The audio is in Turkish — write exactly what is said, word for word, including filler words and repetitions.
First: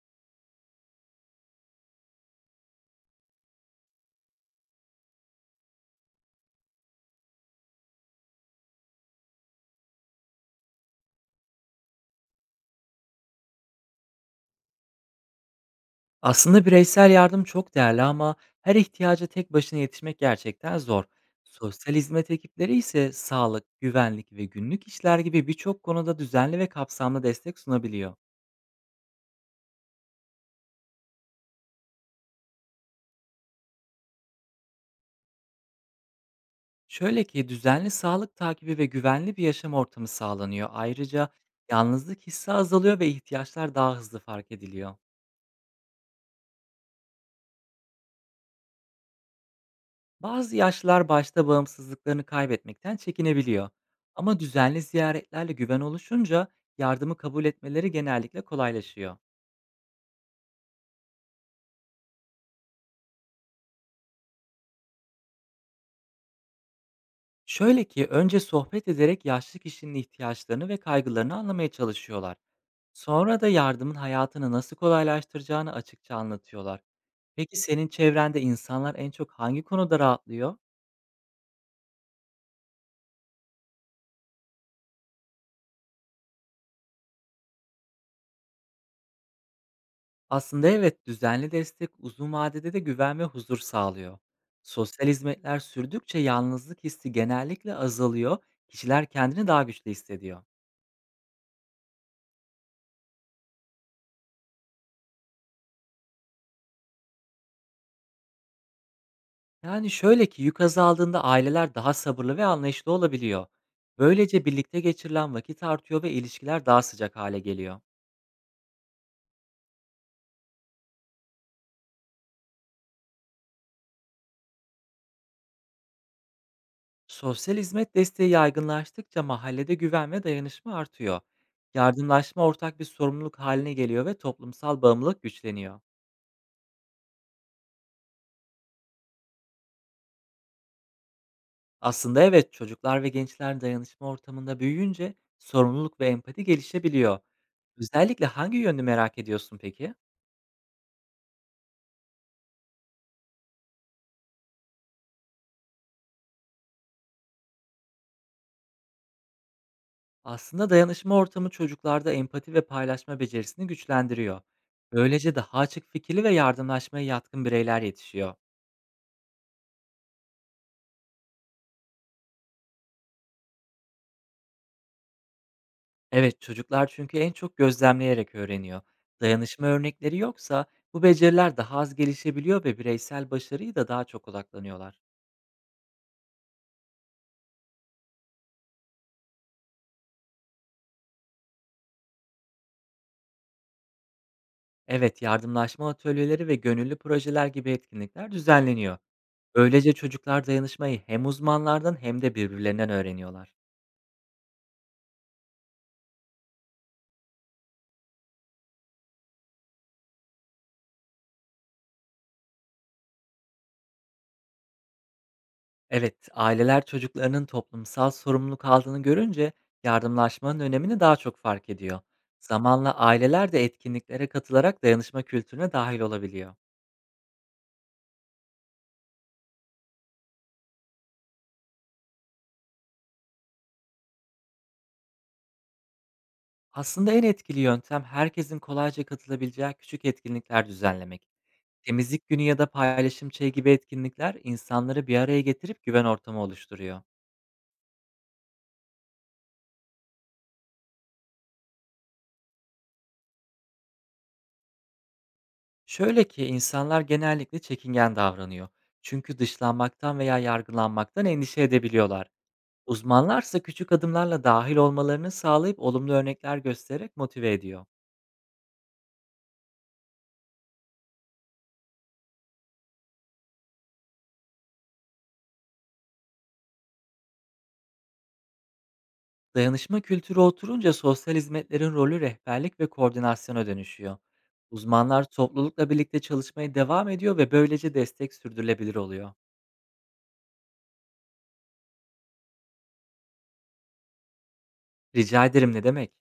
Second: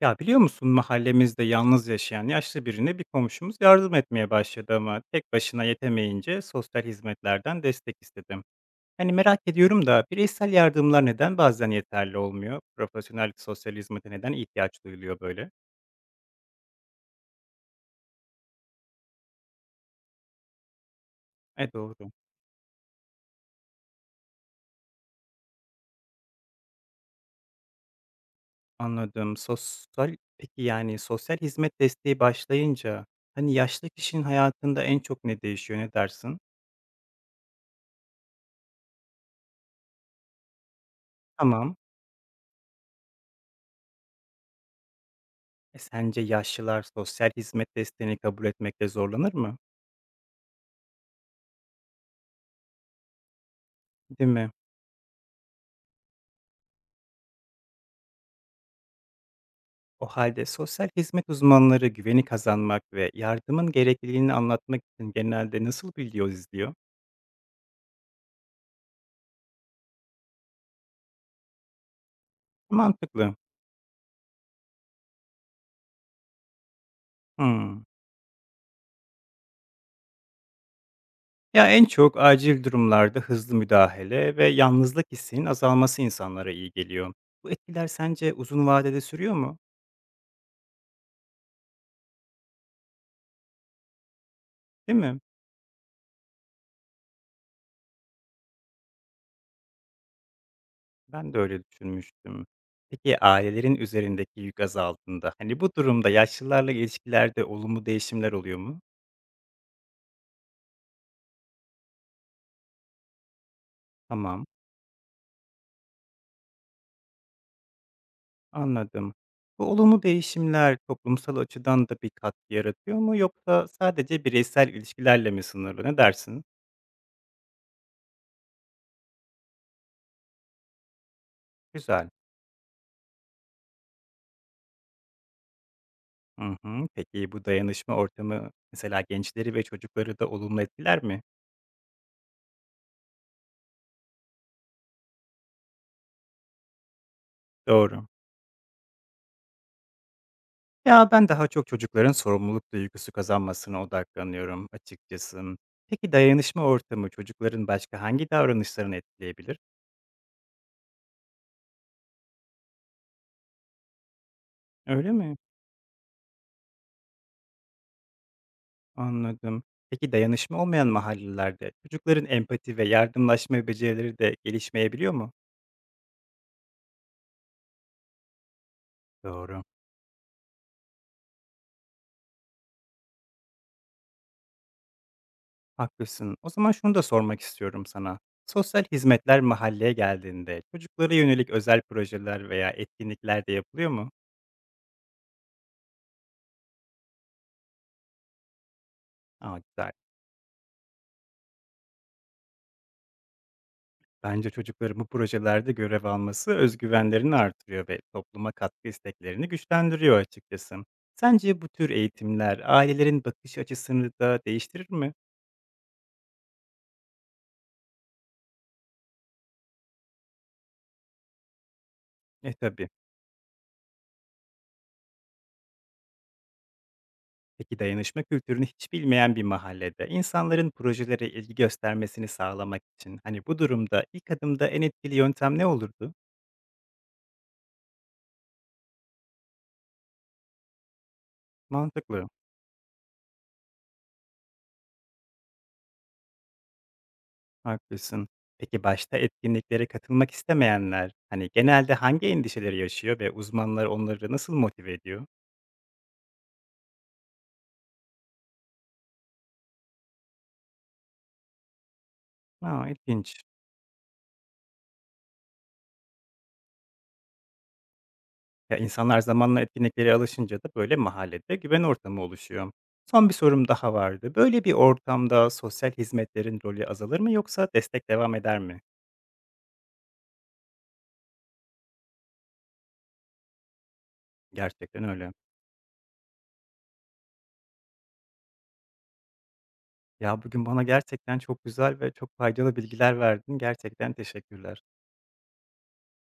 Ya biliyor musun mahallemizde yalnız yaşayan yaşlı birine bir komşumuz yardım etmeye başladı ama tek başına yetemeyince sosyal hizmetlerden destek istedim. Hani merak ediyorum da bireysel yardımlar neden bazen yeterli olmuyor? Profesyonel sosyal hizmete neden ihtiyaç duyuluyor böyle? Aslında bireysel yardım çok değerli ama her ihtiyaca tek başına yetişmek gerçekten zor. E Sosyal doğru. hizmet ekipleri ise sağlık, güvenlik ve günlük işler gibi birçok konuda düzenli ve kapsamlı destek sunabiliyor. Anladım. Sosyal peki yani sosyal hizmet desteği başlayınca hani yaşlı kişinin hayatında en çok ne değişiyor, ne dersin? Şöyle ki düzenli sağlık takibi ve güvenli bir yaşam ortamı sağlanıyor. Ayrıca Tamam. yalnızlık hissi azalıyor ve ihtiyaçlar daha hızlı fark ediliyor. E sence yaşlılar sosyal hizmet desteğini kabul etmekte zorlanır mı? Bazı yaşlılar başta bağımsızlıklarını kaybetmekten çekinebiliyor. Değil Ama mi? düzenli ziyaretlerle güven oluşunca yardımı kabul etmeleri genellikle kolaylaşıyor. O halde sosyal hizmet uzmanları güveni kazanmak ve yardımın gerekliliğini anlatmak için genelde nasıl video izliyor? Şöyle ki önce sohbet ederek yaşlı kişinin ihtiyaçlarını ve kaygılarını anlamaya çalışıyorlar. Mantıklı. Sonra da yardımın hayatını nasıl kolaylaştıracağını açıkça anlatıyorlar. Peki Hmm. senin çevrende insanlar en çok hangi konuda rahatlıyor? Ya en çok acil durumlarda hızlı müdahale ve yalnızlık hissinin azalması insanlara iyi geliyor. Bu etkiler sence uzun vadede sürüyor mu? Aslında evet, düzenli destek uzun vadede de güven ve huzur sağlıyor. Değil Sosyal mi? hizmetler sürdükçe yalnızlık hissi genellikle azalıyor, kişiler kendini daha güçlü hissediyor. Ben de öyle düşünmüştüm. Peki ailelerin üzerindeki yük azaldığında, hani bu durumda yaşlılarla ilişkilerde olumlu değişimler oluyor mu? Yani şöyle ki yük azaldığında aileler daha sabırlı ve anlayışlı olabiliyor. Böylece Tamam. birlikte geçirilen vakit artıyor ve ilişkiler daha sıcak hale geliyor. Anladım. Bu olumlu değişimler toplumsal açıdan da bir katkı yaratıyor mu yoksa sadece bireysel ilişkilerle mi sınırlı? Ne dersin? Sosyal hizmet desteği yaygınlaştıkça mahallede güven ve dayanışma artıyor. Güzel. Yardımlaşma ortak bir sorumluluk haline geliyor ve toplumsal bağımlılık güçleniyor. Hı hı. Peki bu dayanışma ortamı mesela gençleri ve çocukları da olumlu etkiler mi? Aslında evet çocuklar ve gençler dayanışma ortamında büyüyünce sorumluluk ve empati gelişebiliyor. Doğru. Özellikle hangi yönünü merak ediyorsun peki? Ya ben daha çok çocukların sorumluluk duygusu kazanmasına odaklanıyorum açıkçası. Peki dayanışma ortamı çocukların başka hangi davranışlarını etkileyebilir? Aslında dayanışma ortamı çocuklarda empati ve paylaşma becerisini güçlendiriyor. Öyle Böylece mi? daha açık fikirli ve yardımlaşmaya yatkın bireyler yetişiyor. Anladım. Peki dayanışma olmayan mahallelerde çocukların empati ve yardımlaşma becerileri de gelişmeyebiliyor mu? Evet, çocuklar çünkü en çok gözlemleyerek öğreniyor. Doğru. Dayanışma örnekleri yoksa bu beceriler daha az gelişebiliyor ve bireysel başarıyı da daha çok odaklanıyorlar. Haklısın. O zaman şunu da sormak istiyorum sana. Sosyal hizmetler mahalleye geldiğinde çocuklara yönelik özel projeler veya etkinlikler de yapılıyor mu? Evet, yardımlaşma atölyeleri ve gönüllü projeler gibi etkinlikler düzenleniyor. Aa, Böylece güzel. çocuklar dayanışmayı hem uzmanlardan hem de birbirlerinden öğreniyorlar. Bence çocukların bu projelerde görev alması özgüvenlerini artırıyor ve topluma katkı isteklerini güçlendiriyor açıkçası. Sence bu tür eğitimler ailelerin bakış açısını da değiştirir mi? Evet, aileler çocuklarının toplumsal sorumluluk aldığını görünce yardımlaşmanın önemini daha çok fark ediyor. E tabii. Zamanla aileler de etkinliklere katılarak dayanışma kültürüne dahil olabiliyor. Peki dayanışma kültürünü hiç bilmeyen bir mahallede insanların projelere ilgi göstermesini sağlamak için hani bu durumda ilk adımda en etkili yöntem ne olurdu? Aslında en etkili yöntem herkesin kolayca katılabileceği küçük etkinlikler düzenlemek. Mantıklı. Temizlik günü ya da paylaşım çayı gibi etkinlikler insanları bir araya getirip güven ortamı oluşturuyor. Haklısın. Peki başta etkinliklere katılmak istemeyenler hani genelde hangi endişeleri yaşıyor ve uzmanlar onları nasıl motive ediyor? Şöyle ki insanlar genellikle çekingen davranıyor. Çünkü dışlanmaktan veya yargılanmaktan endişe edebiliyorlar. Aa, ilginç. Uzmanlarsa küçük adımlarla dahil olmalarını sağlayıp olumlu örnekler göstererek motive ediyor. Ya insanlar zamanla etkinliklere alışınca da böyle mahallede güven ortamı oluşuyor. Son bir sorum daha vardı. Böyle bir ortamda sosyal hizmetlerin rolü azalır mı yoksa destek devam eder mi? Dayanışma kültürü oturunca sosyal hizmetlerin rolü rehberlik ve koordinasyona dönüşüyor. Gerçekten Uzmanlar öyle. toplulukla birlikte çalışmaya devam ediyor ve böylece destek sürdürülebilir oluyor. Ya, bugün bana gerçekten çok güzel ve çok faydalı bilgiler verdin. Gerçekten teşekkürler. Rica ederim, ne demek?